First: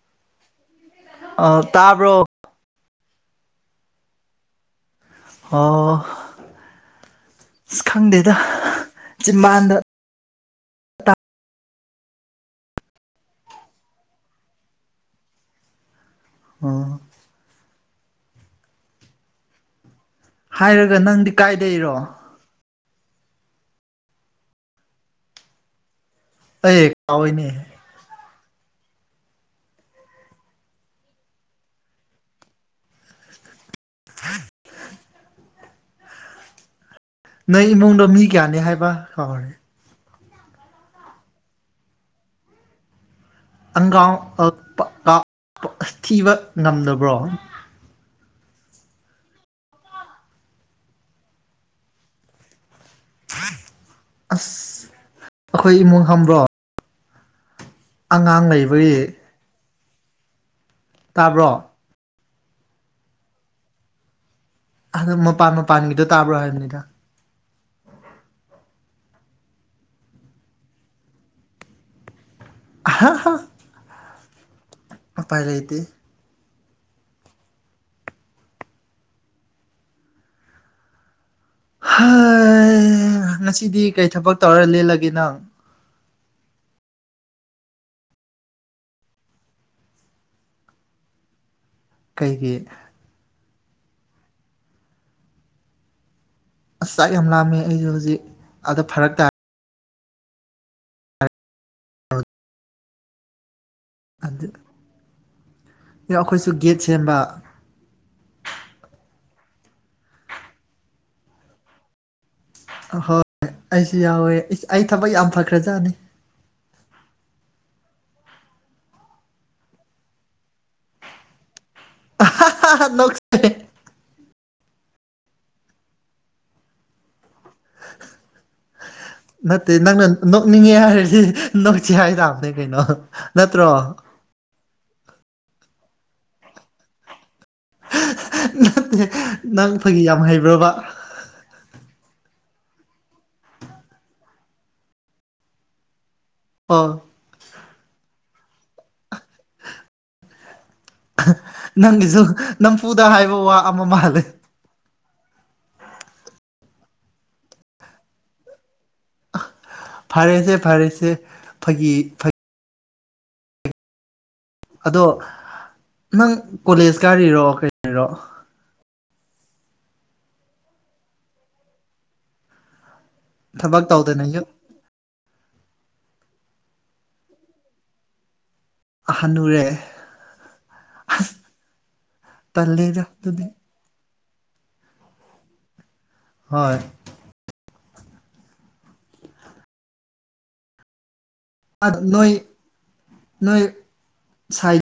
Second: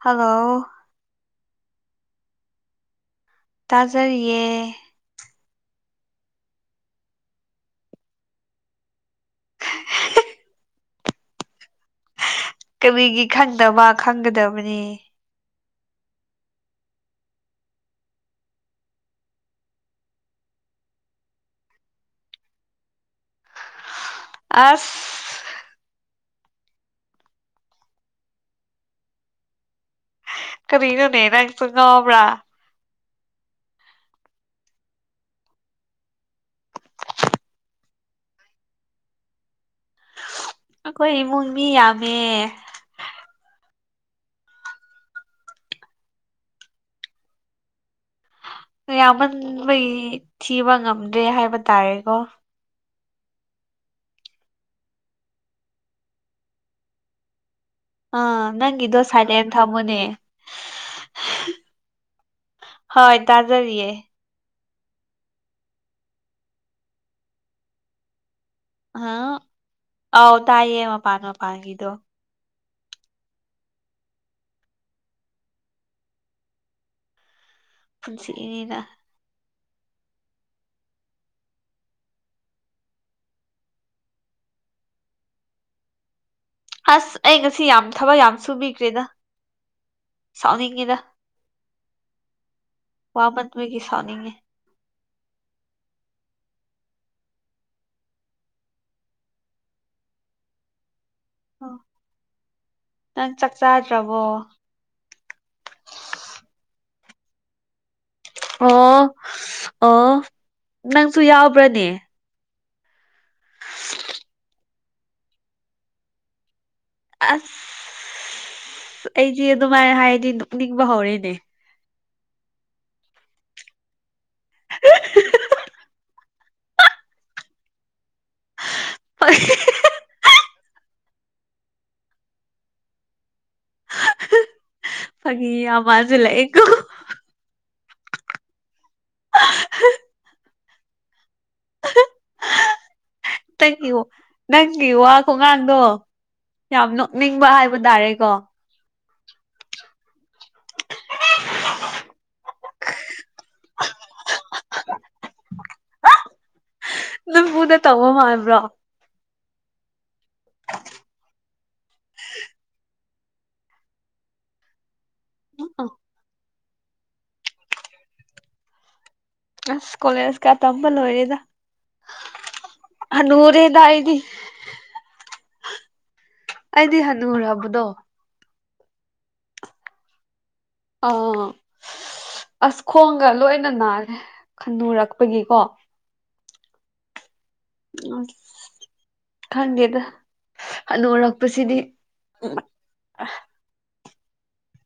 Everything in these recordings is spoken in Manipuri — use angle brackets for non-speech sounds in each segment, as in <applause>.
ꯍꯜꯂꯣ ꯑ ꯇꯥꯕ꯭ꯔꯣ ꯇꯥꯖꯔꯤꯌꯦ ꯑꯣ ꯑꯁ ꯈꯪꯗꯦꯗ ꯆꯤꯕꯥꯥꯟꯗ ꯀꯕꯤꯒꯤ ꯈꯪꯗꯕ ꯈꯪꯒꯗꯕꯅꯤ ꯑ ꯍꯥꯏꯔꯒ ꯅꯪꯗꯤ ꯀꯥꯏꯗꯩꯔꯣ ꯑꯁ ꯑꯩꯣꯏꯅꯦ ꯀꯔꯤ ꯏꯅꯣꯅꯦꯔꯪꯁꯨꯉꯕ꯭ꯔꯥ ꯊ ꯅꯪ ꯏꯃꯨꯡꯗ ꯃꯤ ꯀꯌꯥꯅꯤ ꯍꯥꯏꯕ ꯀꯥꯎꯍꯦ ꯑꯩꯈꯣꯏ ꯏꯃꯨꯡ ꯃꯤ ꯌꯥꯝꯃꯦ ꯑꯪꯒꯥꯡ ꯊꯤꯕ ꯉꯝꯗꯕ꯭ꯔꯣ ꯌꯥꯝꯃꯟꯕꯩ ꯊꯤꯕ ꯉꯝꯗ꯭ꯔꯦ ꯍꯥꯏꯕ ꯇꯥꯔꯦꯀꯣ ꯑꯁ ꯑꯩꯈꯣꯏ ꯏꯃꯨꯡ ꯍꯕ꯭ꯔꯣ ꯑ ꯅꯪ ꯏꯣ ꯁꯥꯏꯗꯦꯟꯃꯅꯤ ꯇꯥꯕ꯭ꯔꯣ ꯍꯣꯏ ꯇꯥꯖꯔꯤꯌꯦ ꯑꯗꯨ ꯃ ꯄꯥꯟ ꯄꯥꯥꯟꯒꯤꯗ ꯇꯥꯕ꯭ꯔ ꯍꯥꯏꯕꯅꯤ ꯏꯗ ꯍꯥ ꯑꯥꯎ ꯇꯥꯏꯌꯦ ꯑꯃ ꯄꯅ ꯃ ꯄꯥꯡ ꯀꯤꯗꯣ ꯍ ꯄꯥꯏꯔꯇ ꯁꯤ ꯏꯅꯤꯅ ꯍ ꯉꯁꯤꯗꯤ ꯀꯔꯤ ꯊꯕꯛ ꯇꯧꯔ ꯂꯦꯜꯂꯒꯦ ꯅꯪ ꯑꯁ ꯑꯩ ꯉꯁꯤ ꯌꯥꯝ ꯊꯕꯛ ꯌꯥꯝ ꯁꯨꯕꯤꯈ꯭ꯔꯦꯅ ꯁꯥꯎꯅꯤꯡꯉꯤꯅ ꯀꯩꯒꯤ ꯅꯨꯒꯤ ꯁꯥꯅꯤ ꯑꯁ ꯆꯥꯛ ꯌꯥꯝ ꯂꯥꯝꯃꯦ ꯑꯩꯁꯨꯦ ꯍꯧꯖꯤꯛ ꯑꯥꯗ ꯐꯔꯛ ꯇꯥꯔꯦ ꯍ ꯅꯪ ꯆ ꯑꯩꯈꯣꯏꯁꯨ ꯒꯦꯠ ꯁꯦꯝꯕ ꯑꯣ ꯑꯣ ꯅꯪꯁꯨ ꯌꯥꯎꯕ꯭ꯔꯅꯦ ꯍꯣꯏꯣꯏ ꯑꯩꯁꯨ ꯌꯥꯎꯋꯦ ꯑꯩ ꯊꯕꯛ ꯌꯥꯝ ꯐꯈ꯭ꯔꯖꯥꯠꯅꯤ ꯑꯁ ꯑꯩꯗꯤ ꯑꯗꯨꯃꯥꯏꯅ ꯍꯥꯏꯗꯤ ꯅꯤꯡꯕ ꯍꯧꯔꯦꯅꯦ ꯅꯁꯦ <unintelligible> ꯅꯦ ꯅꯪꯅ ꯀꯛꯅꯤꯡꯉꯦ ꯍꯥꯏꯔꯗꯤ ꯅꯣꯛꯁꯤꯦ ꯍꯥꯏ ꯇꯥꯕꯅꯦ ꯀꯩꯅꯣ ꯅꯠꯇ꯭ꯔꯣ ꯐꯒꯤ ꯑꯋꯥꯖ ꯂꯩꯀ ꯅꯠꯇꯦ ꯅꯪ ꯐꯒꯤ ꯌꯥꯝ ꯍꯩꯕ꯭ꯔꯕ ꯅꯪꯒꯤ ꯅꯪꯒꯤ ꯋꯥ ꯈꯣꯡꯒꯥꯡꯗꯣ ꯑꯣ ꯌꯥꯝ ꯅꯣꯛꯅꯤꯡꯕ ꯍꯥꯏꯕ ꯇꯥꯔꯦꯀꯣ ꯅꯪꯒꯤꯁꯨ ꯅꯝꯐꯨꯗ ꯍꯥꯏꯕ ꯋꯥ ꯑꯃ ꯃꯥꯜꯂꯦ ꯕꯨꯗ ꯇꯉꯣ ꯃꯥꯕ꯭ꯔꯣ ꯐꯔꯦꯁꯦ ꯐꯔꯦꯁꯦ ꯐꯒꯤ ꯑꯗꯣ ꯅꯪ ꯀꯣꯂꯦꯖꯀꯔꯤꯔꯣ ꯀꯔꯤꯔꯣ ꯑꯁ ꯀꯣꯂꯦꯖꯀ ꯇꯝꯕ ꯂꯣꯏꯔꯦꯗ ꯊꯕꯛ ꯍꯅꯔꯗꯥꯏꯗꯤ ꯇꯧꯗꯅ ꯌꯨꯝ ꯑꯩꯗꯤ ꯍꯅꯨ ꯎꯔꯕꯗꯣ ꯑꯍꯅꯨꯔꯦ ꯑꯥ ꯑꯁ ꯇꯜꯂꯦꯗ ꯈꯣꯡꯒ ꯑꯗꯨꯗꯤ ꯂꯣꯏꯅ ꯅꯥꯔꯦ ꯈꯟꯗꯣꯔꯛꯄꯒꯤꯀꯣ ꯍꯣꯏ ꯑ ꯈꯪꯗꯦꯗꯅꯔꯛ ꯑ ꯅꯣꯏ ꯅꯣꯏ ꯁꯥꯏ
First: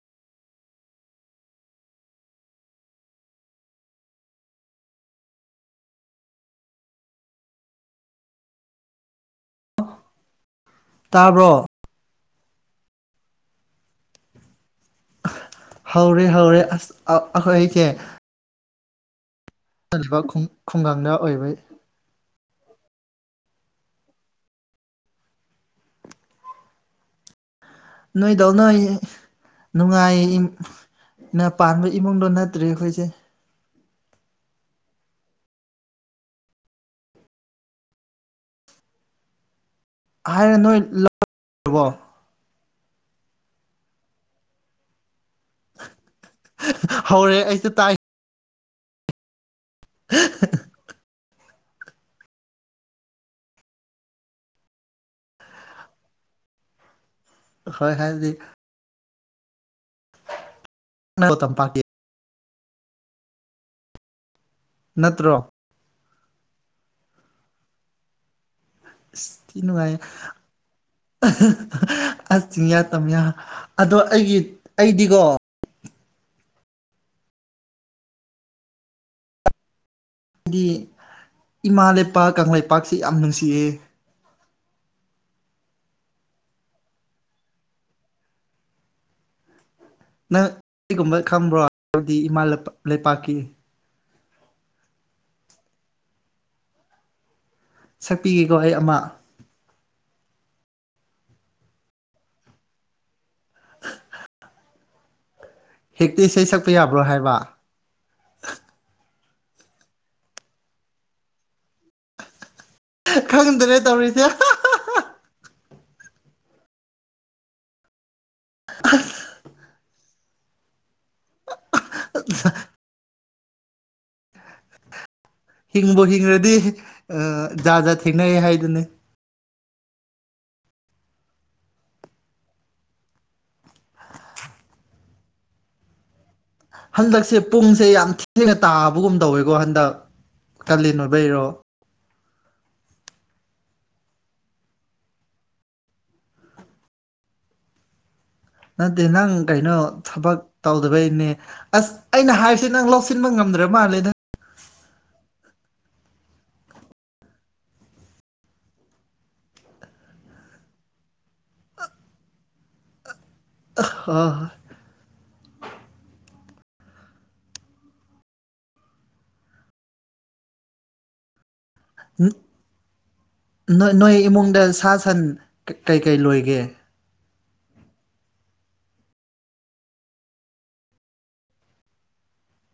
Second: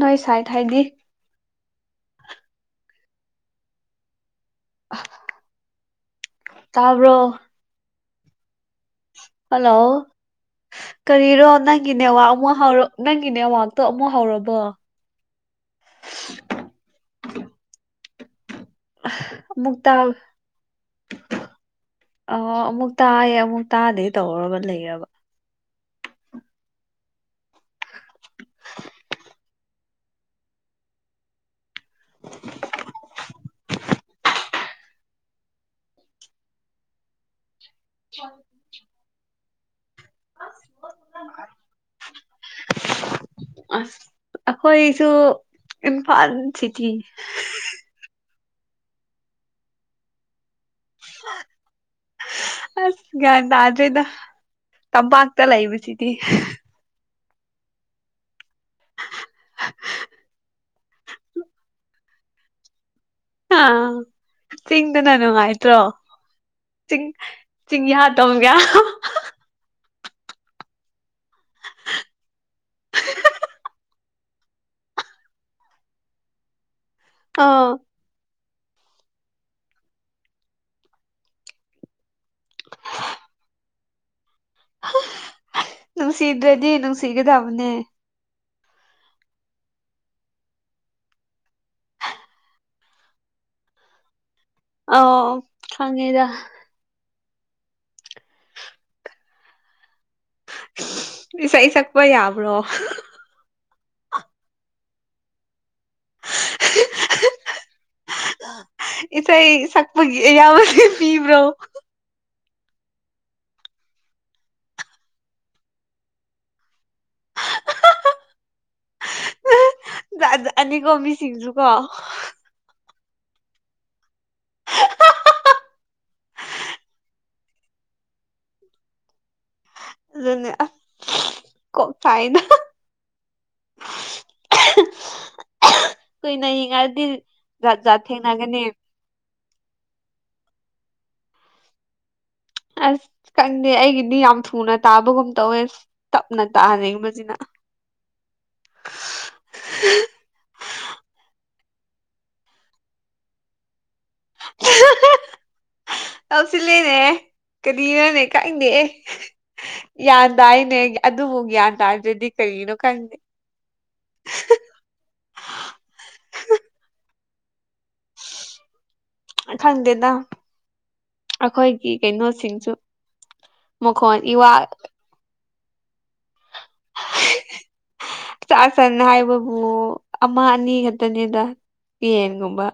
ꯅꯣꯏ ꯆꯥꯏ ꯊꯥꯏꯗꯤ <unintelligible> ꯇꯥꯕ꯭ꯔꯣ ꯍꯜꯂꯣ ꯀꯔꯤꯔꯣ ꯇꯥꯕ꯭ꯔꯣ ꯅꯪꯒꯤꯅꯦ ꯋꯥ ꯑꯃꯨꯛ ꯍꯧꯔꯛ ꯅꯪꯒꯤꯅꯦ ꯋꯥꯥꯛꯇꯣ ꯑꯃꯨꯛ ꯍꯧꯔꯕꯣ ꯍꯧꯔꯦ ꯍꯧꯔꯦ ꯑꯁ ꯑꯩꯈꯣꯏ ꯑꯩꯁꯦ ꯑꯃꯨꯛꯇꯛꯇ ꯈꯨꯡꯒꯪꯗ ꯑꯣꯏꯕꯩ ꯑ ꯑꯃꯨꯛ ꯇꯥꯏꯌꯦ ꯑꯃꯨꯛ ꯇꯥꯗꯦ ꯇꯧꯔꯕ ꯂꯩꯔꯕ ꯅꯣꯏꯗꯥꯎ ꯅꯣꯏ ꯅꯨꯡꯉꯥꯏꯌꯦ ꯅ ꯄꯥꯟꯕ ꯏꯃꯨꯡꯗꯣ ꯅꯠꯇ꯭ꯔꯦ ꯑꯩꯈꯣꯏꯁꯦ ꯆ ꯍꯥꯏꯔ ꯅꯣꯏ ꯂꯧꯔꯕꯣ ꯑꯁ ꯑꯩꯈꯣꯏꯁꯨ ꯏꯝꯐꯥꯜ ꯁꯤꯇꯤ ꯍꯧꯔꯦ ꯑꯩꯁꯨ ꯇꯥꯏ <unintelligible> ꯑ ꯑꯁ ꯒ꯭ꯌꯥꯟ ꯇꯥꯗ꯭ꯔꯦꯗ ꯇꯝꯄꯥꯛꯇ ꯂꯩꯕꯁꯤꯗꯤ ꯍꯣꯏ ꯍꯗꯤ <unintelligible> ꯇꯝꯄꯥꯛꯥꯀꯤ ꯑ ꯆꯤꯡꯗꯅ ꯅꯠꯇ꯭ꯔꯣ ꯅꯨꯡꯉꯥꯏꯇ꯭ꯔꯣ ꯆꯤꯡ ꯆꯁꯤꯡꯍ ꯇꯝꯒ ꯊꯅꯅꯨꯡꯉꯥꯏ ꯑꯁꯌꯥ ꯇꯝ ꯑꯗꯣ ꯑꯩꯒꯤ ꯑꯩꯗꯤꯀꯣ ꯑ ꯍꯥꯏꯗꯤ ꯏꯃꯥ ꯂꯩꯄꯥꯛ ꯀꯪꯂꯩꯄꯥꯛꯁꯤ ꯌꯥꯝ ꯅꯨꯡꯁꯤꯏ ꯅꯨꯡ ꯁꯤꯗ꯭ꯔꯗꯤ ꯅꯨꯡꯁꯤꯒꯗꯕꯅꯦ ꯅꯪ ꯀꯒꯨꯝꯕ ꯈꯪꯕ꯭ꯔꯣ ꯍꯥꯏꯗꯤ ꯏꯃꯥ ꯂꯩꯄꯥꯛꯀꯤ ꯑꯣ ꯈꯉꯦꯗ ꯁꯛꯄꯤꯒꯦꯀꯣ ꯑꯩ ꯑꯃ ꯃꯤ ꯁꯩ ꯁꯛꯄ ꯌꯥꯕ꯭ꯔꯣ <unintelligible> ꯍꯦꯛꯇꯤ ꯏꯁꯩ ꯁꯛꯄ ꯌꯥꯕ꯭ꯔꯣ ꯍꯥꯏꯕ ꯏꯁꯩꯊ ꯁꯛꯄꯒꯤ ꯑꯌꯥꯕꯁ ꯄꯤꯕ꯭ꯔꯣ ꯈꯪꯗ꯭ꯔꯦ ꯇꯧꯔꯤꯁꯦ ꯑꯁ ꯑꯅꯤꯀꯣ ꯃꯤꯁꯤꯡꯁꯨꯀꯣ ꯍꯤꯡꯕ ꯍꯤꯡꯈ꯭ꯔꯗꯤꯖꯥ ꯖꯥꯠ ꯊꯦꯡꯅꯩ ꯍꯥꯏꯗꯨꯅꯤ ꯀ ꯐꯥꯏꯅ ꯀ ꯅ ꯍꯟꯗꯛꯁꯦ ꯄꯨꯡꯁꯦ ꯌꯥꯝ ꯊꯦꯡꯅ ꯇꯥꯕꯒꯨꯝ ꯇꯧꯋꯦꯕ ꯣ ꯍꯟꯗꯛ ꯀꯜꯂꯤ ꯅꯣꯣꯏꯕꯩꯔꯣ ꯑꯁ ꯈꯪꯗꯦ ꯑꯩꯒꯤꯗꯤ ꯌꯥꯝ ꯊꯨꯅ ꯇꯥꯕꯒꯨꯝ ꯇꯧꯋꯦ ꯇꯞꯅ ꯇꯥꯅꯤꯡꯕꯁꯤꯅ <unintelligible> ꯅꯠꯇꯦ ꯅꯪ ꯀꯩꯅꯣ ꯊꯕꯛ ꯇꯧꯗꯕꯩꯅꯦ ꯑꯁ ꯑꯩꯅ ꯍꯥꯏꯔꯤꯁꯦ ꯅꯪ ꯂꯧꯁꯤꯟꯕ ꯉꯝꯗ꯭ꯔ ꯃꯥꯜꯂꯦ ꯅꯪ <unintelligible> ꯇꯧꯁꯤꯜꯂꯦꯅꯦ ꯀꯔꯤꯅꯣꯅꯦ ꯀꯛꯗꯦ ꯒ꯭ꯌꯥꯟ ꯇꯥꯥꯏꯅꯦ ꯑꯗꯨꯕꯨ ꯒ꯭ꯌꯥꯟ ꯇꯥꯗ꯭ꯔꯗꯤ ꯀꯔꯤꯅꯣ ꯈꯪꯗꯦ ꯑꯥ ꯈꯪꯗꯦꯗ ꯑꯩꯈꯣꯏ ꯅ ꯅꯣꯏ ꯃꯈꯣꯟ ꯏꯋꯥ ꯏꯃꯨꯡꯗ ꯁꯥ ꯁꯟ ꯀꯩꯀꯩ ꯂꯣꯏꯒꯦ ꯆꯥꯛ ꯁꯟ ꯍꯥꯏꯕꯕꯨ ꯑꯃ ꯑꯅꯤ ꯈꯛꯇꯅꯦꯗ ꯄꯤꯟꯒꯨꯝꯕ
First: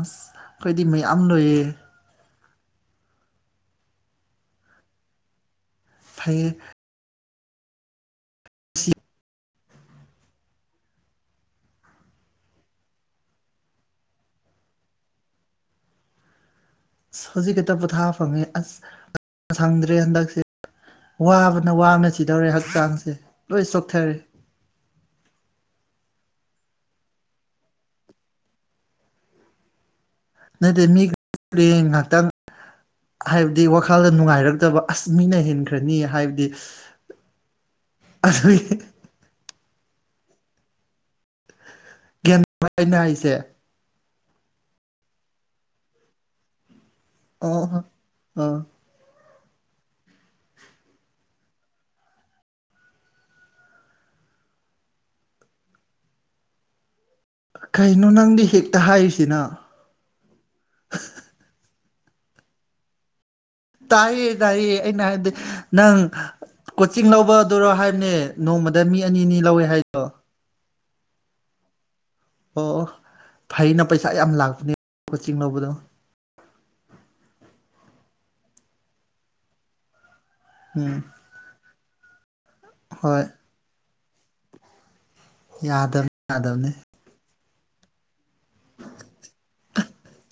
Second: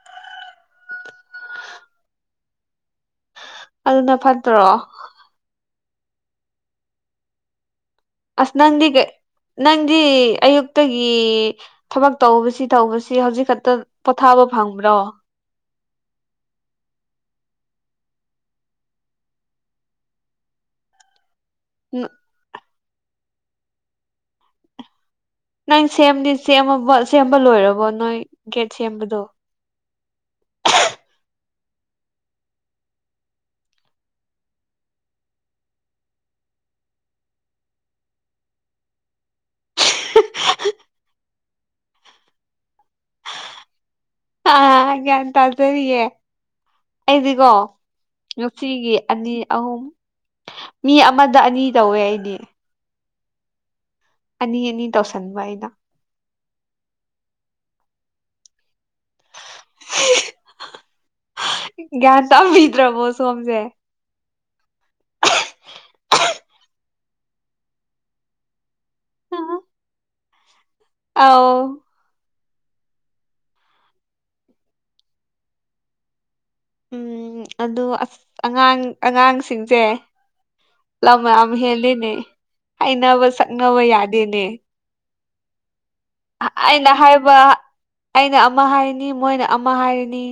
ꯑꯁ ꯑꯩꯈꯣꯏꯗꯤ ꯃꯌꯥꯝ ꯂꯣꯏꯌꯦꯦ ꯑꯗꯨꯅ ꯐꯠꯇ꯭ꯔꯣ ꯐꯌꯦ ꯑꯁ ꯅꯪꯗꯤ ꯀꯩ ꯅꯪꯗꯤ ꯑꯌꯨꯛꯇꯒꯤ ꯊꯕꯛ ꯇꯧꯕꯁꯤ ꯇꯧꯕꯁꯤ ꯍꯧꯖꯤꯛ ꯈꯛꯇ ꯄꯣꯊꯥꯕ ꯐꯪꯕ꯭ꯔꯣ ꯑꯁ ꯍꯧꯖꯤꯛ ꯈꯤꯠꯇ ꯄꯣꯊꯥ ꯐꯪꯉꯦ ꯑꯁ ꯁꯪꯗ꯭ꯔꯦ ꯍꯟꯗꯛꯁꯦ ꯋꯥꯕꯅ ꯋꯥꯕꯅ ꯁꯤꯗꯧꯔꯦ ꯍꯛꯆꯥꯡꯁꯦ ꯂꯣꯏ ꯆꯣꯛꯊꯔꯦ ꯅꯪ ꯁꯦꯝꯗꯤ ꯁꯦꯝꯃꯕ ꯁꯦꯝꯕ ꯂꯣꯏꯔꯕꯣ ꯅꯣꯏ ꯒꯦꯠ ꯁꯦꯝꯕꯗꯣ ꯅꯠꯇꯦ ꯃꯤ ꯄꯂ‌ꯦꯡ ꯉꯍꯥꯛꯇꯪ ꯍꯥꯏꯕꯗꯤ ꯋꯥꯈꯜꯗ ꯅꯨꯡꯉꯥꯏꯔꯛꯇꯕ ꯑꯁ ꯃꯤꯅ ꯍꯦꯟꯈ꯭ꯔꯅꯤ ꯍꯥꯏꯕꯒꯤ ꯑꯗꯨꯏ ꯥ <unintelligible> ꯍꯥꯏꯁꯦ ꯑ ꯒ꯭ꯌꯥꯟ ꯇꯥꯖꯔꯤꯌꯦ ꯑꯩꯗꯤꯀꯣ ꯑꯣ ꯑꯣ ꯅꯨꯡꯇꯤꯒꯤ ꯑꯅꯤ ꯑꯍꯨꯝ ꯃꯤ ꯑꯃꯗ ꯑꯅꯤ ꯇꯧꯋꯦ ꯑꯩꯗꯤ ꯑꯅꯤ ꯑꯅꯤ ꯇꯧꯁꯟꯕ ꯑꯩꯅ ꯀꯩꯅꯣ ꯅꯪꯗꯤ ꯍꯦꯛꯇ ꯍꯥꯏꯔꯤꯁꯤꯅ ꯌꯥ ꯇ ꯃꯗ꯭ꯔꯕꯨꯣꯁꯖꯦ ꯀ ꯇ ꯑꯩꯅ ꯍꯥꯏꯕꯗꯤ ꯅꯪ ꯀꯣꯆꯤꯡ ꯂꯧꯕ ꯑꯗꯨꯔꯣ ꯍꯥꯏꯕꯅꯦ ꯅꯣꯡꯃꯗ ꯃꯤ ꯑꯅꯤꯅꯤ ꯂꯧꯋꯦ ꯍꯥꯏꯗꯣ ꯑꯧ ꯑꯣ ꯑꯣ ꯐꯩꯅ ꯄꯩꯁꯥ ꯌꯥꯝ ꯂꯥꯛꯄꯅꯦ ꯀ‌ꯣꯆꯤꯡ ꯂꯧꯕꯗꯣ ꯎꯝ ꯑꯗꯨ ꯑꯁ ꯑꯉꯥꯡ ꯑꯉꯥꯡꯁꯤꯡꯁꯦ ꯎꯝ ꯂꯝ ꯌꯥꯝ ꯍꯦꯜꯂꯤꯅꯦ ꯍꯣꯏ ꯍꯥꯏꯅꯕ ꯁꯛꯅꯕ ꯌꯥꯗꯦꯅꯦ ꯌꯥꯗꯕꯅꯤ ꯌꯥꯗꯕꯅꯤ ꯑꯩꯅ ꯍꯥꯏꯕ ꯑꯩꯅ ꯑꯃ ꯍꯥꯏꯅꯤ ꯃꯣꯏꯅ ꯑꯃ ꯍꯥꯏꯔꯤꯅꯤ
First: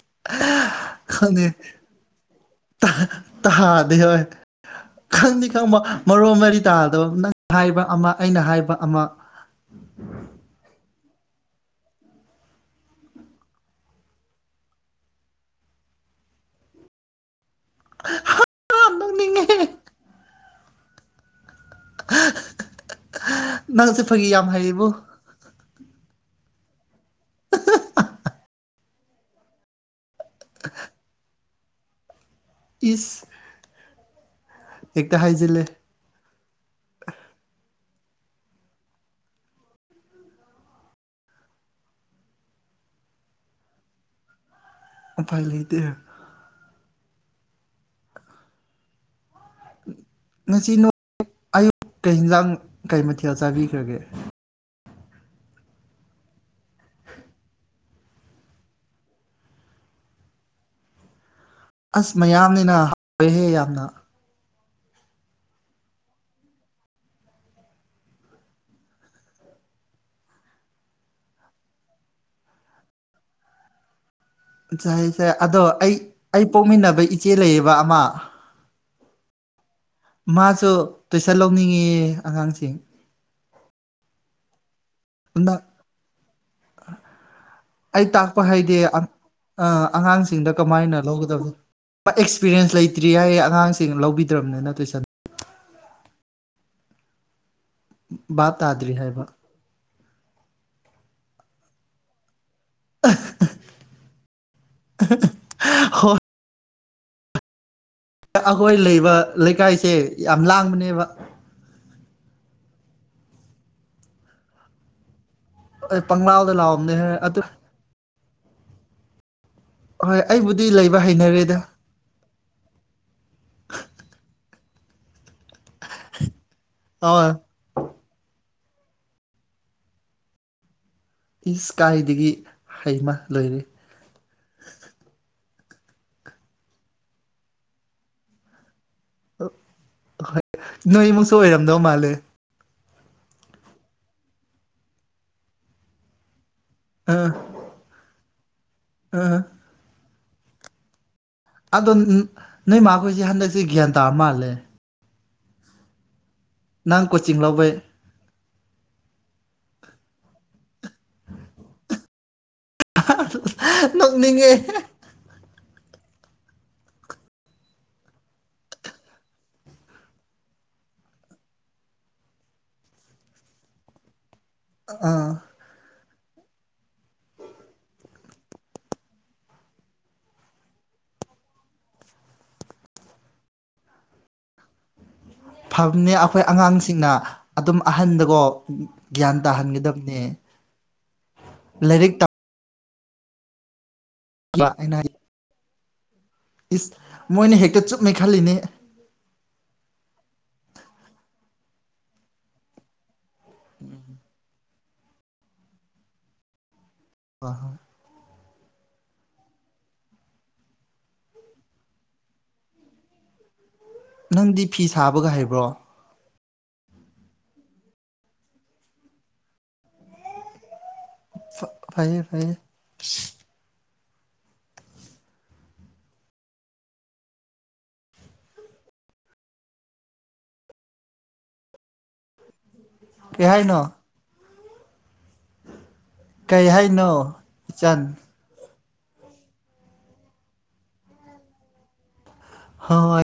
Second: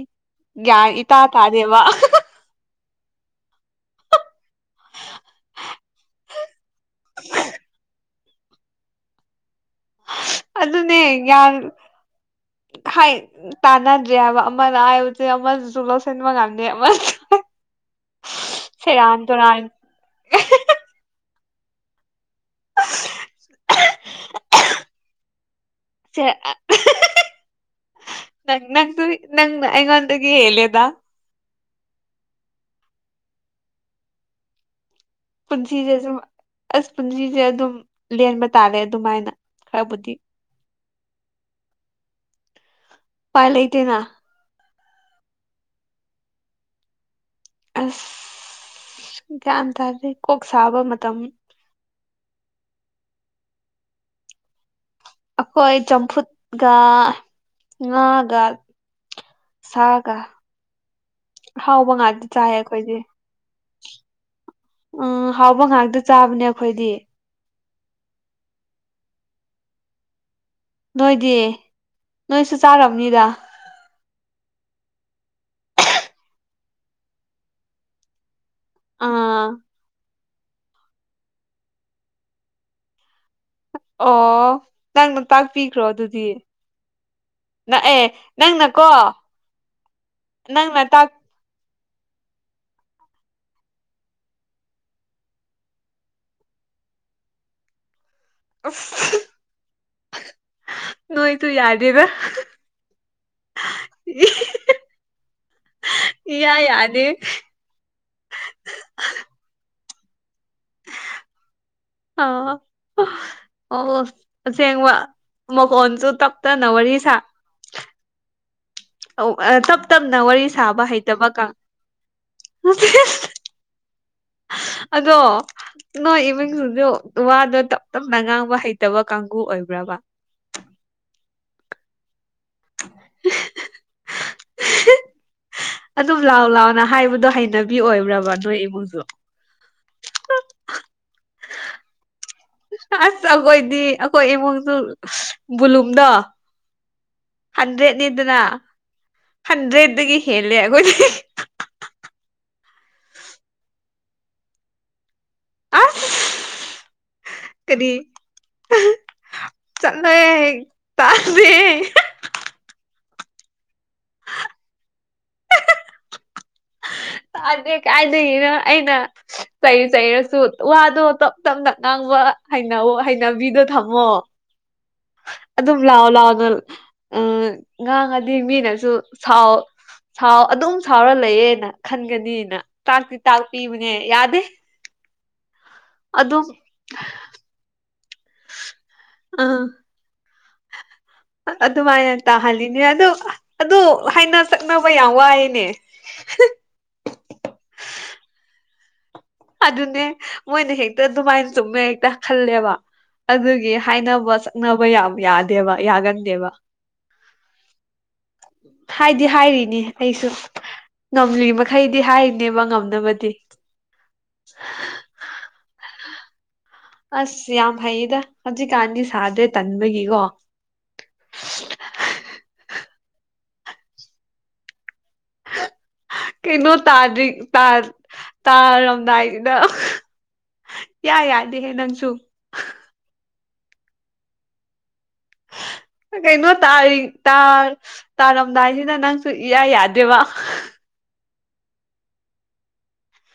ꯒꯌꯥꯟ ꯏꯇ ꯇꯥꯗꯕ ꯇꯍꯥꯥꯗ ꯍꯣꯏ ꯈꯪꯅꯤ ꯈꯪꯕꯥ ꯃꯔꯣ ꯃꯔꯤ ꯇꯥꯗꯕ ꯅꯪ ꯍꯥꯏꯕ ꯑꯃ ꯑꯩꯅ ꯍꯥꯏꯕ ꯑꯃ ꯑꯗꯨꯅꯦ ꯌꯥꯝ ꯈꯥꯏ ꯇꯥꯟꯅꯗ꯭ꯔꯦ ꯍꯥꯏꯕ ꯑꯃꯅ ꯑꯁꯦ ꯑꯃꯁꯨ ꯂꯧꯁꯟꯕ ꯉꯥꯝꯗ‌ꯦ ꯑꯃ ꯌꯥꯝ ꯁ‌ꯦꯔꯥꯟ ꯅꯣꯛꯅꯤꯡꯉꯦ ꯇꯨꯔꯥꯟ ꯅꯪꯁꯦ ꯐꯒꯤ ꯌꯥꯝ ꯍꯌꯤꯕꯣ ꯆ‌ꯦ ꯅꯪ ꯅꯪꯁꯨ ꯅꯪ ꯑꯩꯉꯣꯟꯗꯒꯤ ꯍ‌ꯦꯜꯂꯦꯗ ꯏꯁ ꯍꯦꯛꯇ ꯍꯥꯏꯖꯤꯜꯂꯦ ꯄꯨꯟꯁꯤꯁ‌ꯦ ꯁꯨꯝ ꯑꯁ ꯄꯨꯟꯁꯤꯁꯦ ꯑꯗꯨꯝ ꯂꯦꯟꯕ ꯇꯥꯔꯦ ꯑꯗꯨꯃꯥꯏꯅ ꯈꯔꯕꯨꯗꯤ ꯄꯥꯏ ꯂꯩꯇꯦꯅꯥ ꯎꯄꯥꯏ ꯂꯩꯇꯦ ꯑꯁ ꯒ꯭ꯌꯥꯟ ꯇꯥꯗ‌ꯦ ꯀꯣꯛ ꯉꯁꯤ ꯁꯥꯕ ꯅꯣ ꯃꯇꯝ ꯑꯌꯨꯛ ꯀꯩ ꯍꯤꯟꯖꯥꯡ ꯀꯩ ꯃꯊꯦꯜ ꯆꯥꯕꯤꯈ꯭ꯔꯒꯦ ꯑꯩꯈꯣꯏ ꯆꯝꯐꯨꯠꯒ ꯉꯥꯒ ꯁꯥꯒ ꯑꯍꯥꯎꯕ ꯑꯁ ꯉꯥꯛꯇ ꯆꯥꯏ ꯃꯌꯥꯝꯅꯤꯅ ꯑꯩꯈꯣꯏꯗꯤ ꯍꯥꯎꯋꯦꯍꯦ ꯌꯥꯝꯅ ꯎꯝ ꯍꯥꯎꯕ ꯉꯥꯛꯇ ꯆꯥꯕꯅꯦ ꯑꯩꯈꯣꯏꯗꯤ ꯅꯣꯏꯗꯤ ꯅꯣꯏꯁꯨ ꯆꯥꯔꯝꯅꯤꯗ ꯆꯥꯏ ꯆ ꯑꯗꯣ ꯑꯩ ꯑꯩ ꯄꯣꯛꯃꯤꯟꯅꯕ ꯏꯆꯦ ꯂꯩꯌꯦꯕ ꯑꯃ ꯑꯥ ꯃꯥꯁꯨ ꯇꯨꯏꯁꯟ ꯂꯧꯅꯤꯡꯉ‌ꯦꯌ‌ꯦ ꯑꯉꯥꯡꯁꯤꯡ ꯑꯣ ꯅꯪꯅ ꯅꯪ ꯇꯥꯛꯄꯤꯈ꯭ꯔꯣ ꯑꯗꯨꯗꯤ ꯅꯛꯑꯦ ꯑꯩ ꯇꯥꯛꯄ ꯍꯥꯏꯗꯤ ꯅꯪꯅꯀꯣ ꯑꯉꯥꯡꯁꯤꯡꯗ ꯅꯪꯅ ꯀꯃꯥꯏꯅ ꯇꯥꯛ ꯂꯧꯒꯗꯕꯅꯣ ꯑꯦꯛꯁꯄꯤꯔꯤꯌꯦꯦꯟꯁ ꯂꯩꯇ꯭ꯔꯤ ꯍꯥꯏꯌꯦ ꯑꯉꯥꯡꯁꯤꯡ ꯂꯧꯕꯤꯗ꯭ꯔꯕꯅꯤ ꯅꯠꯇꯣꯏꯁꯟ ꯕꯥ ꯇꯥꯗ꯭ꯔꯤ ꯍꯥꯏꯕ ꯅꯣꯏ ꯇꯨ ꯌꯥꯗꯗ ꯍꯣꯏ ꯏ ꯌꯥꯗ ꯗꯤ ꯑꯩꯈꯣꯏ ꯂꯩꯕ ꯂꯩꯀꯥꯏꯁꯦ ꯌꯥꯝ ꯂꯥꯡꯕꯅꯦꯕ ꯑ ꯑꯣꯁꯦꯡꯕ ꯃ ꯀꯣꯟ ꯆꯨ ꯇꯞꯛꯇ ꯄꯪꯂꯥꯎꯗ ꯅ ꯂꯥꯎꯑꯝꯅꯦ ꯋꯥꯔꯤꯔꯤ ꯁꯥ ꯑꯗꯨ ꯇꯞ ꯇꯞꯅ ꯍꯣꯏ ꯋꯥꯔꯤ ꯑꯩꯕꯨꯗꯤ ꯁꯥꯕ ꯂꯩꯕ ꯍꯩꯇꯕꯒ ꯍꯩꯅꯔꯦꯗ ꯎ ꯑꯗꯣ ꯅꯣꯏ ꯏꯃꯨꯡꯁꯤꯁꯨ ꯑ ꯋꯥꯗꯣ ꯇꯞ ꯇꯞꯅ ꯉꯥꯡꯕ ꯍꯩꯇ ꯍꯩꯇꯕ ꯀꯥꯡꯕꯨ ꯑꯣꯏꯕ꯭ꯔꯕ ꯏꯁ ꯀꯥꯏꯗꯒꯤ ꯍꯩꯃ ꯂꯣꯏꯔ ꯑꯗꯨꯝ ꯂꯥꯎ ꯂꯥꯎꯅ ꯍꯥꯏꯕꯗꯣ ꯍꯩꯅꯕꯤ ꯑꯣꯏꯕ꯭ꯔꯕ ꯅꯣꯏ ꯏꯃꯨꯡꯖꯨ ꯅꯣꯏꯃꯨꯛꯁꯨ ꯑꯣꯏꯔꯝꯗꯧ ꯃꯥꯜꯂꯦ ꯑꯁ ꯑꯩꯈꯣꯏꯗꯤ ꯑꯩꯈꯣꯏ ꯏꯃꯨꯡꯁꯨ ꯕꯨꯂꯨꯝꯗꯣ ꯑꯥ ꯍꯟꯗ꯭ꯔꯦꯠꯅꯤꯗꯅ ꯑꯥ ꯍꯟꯗ꯭ꯔꯦꯠꯇꯗꯒꯤ ꯍꯦꯜꯂꯦ ꯑꯩꯈꯣꯏꯗꯤ ꯑꯗꯣ ꯅꯣꯏ ꯃꯥꯈꯣꯏꯁꯦ ꯍꯟꯗꯛꯁꯦ ꯒ꯭ꯌꯥꯟ ꯇꯥꯔ ꯃꯥꯜꯂꯦ ꯍꯥ ꯅꯪ ꯀꯣꯆꯤꯡ ꯂꯦ ꯆꯟꯅ ꯇꯥꯦ ꯅꯣꯛꯅꯤꯡꯉꯦ ꯇꯥꯗꯦ ꯀꯥꯏꯗꯅꯤꯅ ꯑꯩꯅ ꯆꯩꯔ ꯆꯩꯔꯁꯨ ꯋꯥꯗꯣ ꯇꯞ ꯇꯞꯅ ꯉꯥꯡꯕ ꯍꯩꯅ ꯍꯩꯅꯕꯤꯗꯣ ꯊꯝꯃꯣ ꯑꯥ ꯂꯥꯡꯒ ꯎ ꯉꯥꯡꯉꯗꯤ ꯃꯤꯅꯁꯨ ꯁꯥꯎ ꯥꯎ ꯑꯗꯨꯝ ꯁꯥꯎꯔ ꯂꯩꯌꯦꯦꯅ ꯈꯟꯒꯅꯤꯅ ꯇꯥꯛꯇꯤ ꯇꯥꯛꯄꯤꯕꯅꯦ ꯌꯥꯗꯦ ꯐꯕꯅꯦ ꯑꯩꯈꯣꯏ ꯑꯗꯨꯝ ꯑꯉꯥꯡꯁꯤꯡꯅ ꯑꯗꯨꯝ ꯑꯍꯟꯗꯀꯣ ꯒ꯭ꯌꯥꯟ ꯑꯥ ꯇꯥꯍꯟꯒꯗꯕꯅꯦ ꯂꯥꯏꯔꯤꯛ ꯑꯗꯨꯃꯥꯏꯅ ꯇꯥꯍꯜꯂꯤꯅꯦ ꯑꯗꯨ ꯑꯗꯨ ꯍꯥꯏꯅ ꯇꯝꯕ ꯆꯠꯅꯕ ꯑꯩꯅ ꯌꯥꯝ ꯍꯥꯏ ꯋꯥꯏꯑꯦꯅꯦ ꯏꯁ ꯃꯣꯏꯅ ꯍꯦꯛꯇ ꯆꯨꯞꯃꯦ ꯈꯜꯂꯤꯅꯦ ꯑꯗꯨꯅꯦ ꯃꯣꯏꯅ ꯍꯦꯛꯇ ꯑꯗꯨꯃꯥꯏꯅ ꯆꯨꯝꯃꯦ ꯍꯦꯛꯇ ꯈꯜꯂꯦꯕ ꯑꯗꯨꯒꯤ ꯍꯥꯏꯅꯕ ꯆꯛꯅꯕ ꯌꯥꯝ ꯌꯥꯗꯦꯕ ꯌꯥꯒꯟꯗꯦꯕ ꯋꯥꯍ ꯍꯥꯏꯗꯤ ꯍꯥꯏꯔꯤꯅꯦ ꯑꯩꯁꯨ ꯉꯝꯂꯤ ꯃꯈꯩꯗꯤ ꯍꯥꯏꯔꯤꯅꯦꯕ ꯉꯝꯅꯕꯗꯤ ꯅꯪꯗꯤ ꯐꯤ ꯁꯥꯕꯒ ꯍꯩꯕ꯭ꯔꯣ ꯑꯁ ꯌꯥꯝ ꯍꯩꯌꯦꯗ ꯍꯧꯖꯤꯛꯀꯥꯟꯗꯤ ꯁꯥꯗ꯭ꯔꯦ ꯇꯟꯕꯒꯤꯀꯣ ꯐꯌꯦ ꯐꯌꯦ ꯍ ꯀꯩꯅꯣ ꯇꯥꯗ꯭ꯔꯤ ꯇꯥ ꯇꯥꯔꯝꯗꯥꯏꯅ ꯌꯥ ꯌꯥꯗ ꯍꯦ ꯅꯪꯁꯨ ꯀꯍꯥꯏꯅ ꯀꯩꯅꯣ ꯀꯩ ꯇꯥꯔ ꯍꯥꯏꯅꯣ ꯇꯔ ꯏꯆꯟ ꯇꯔ ꯑꯃꯗꯥꯏꯁꯤ ꯗ ꯅꯪꯁꯨ ꯏ ꯌꯥꯗꯦꯕ ꯍ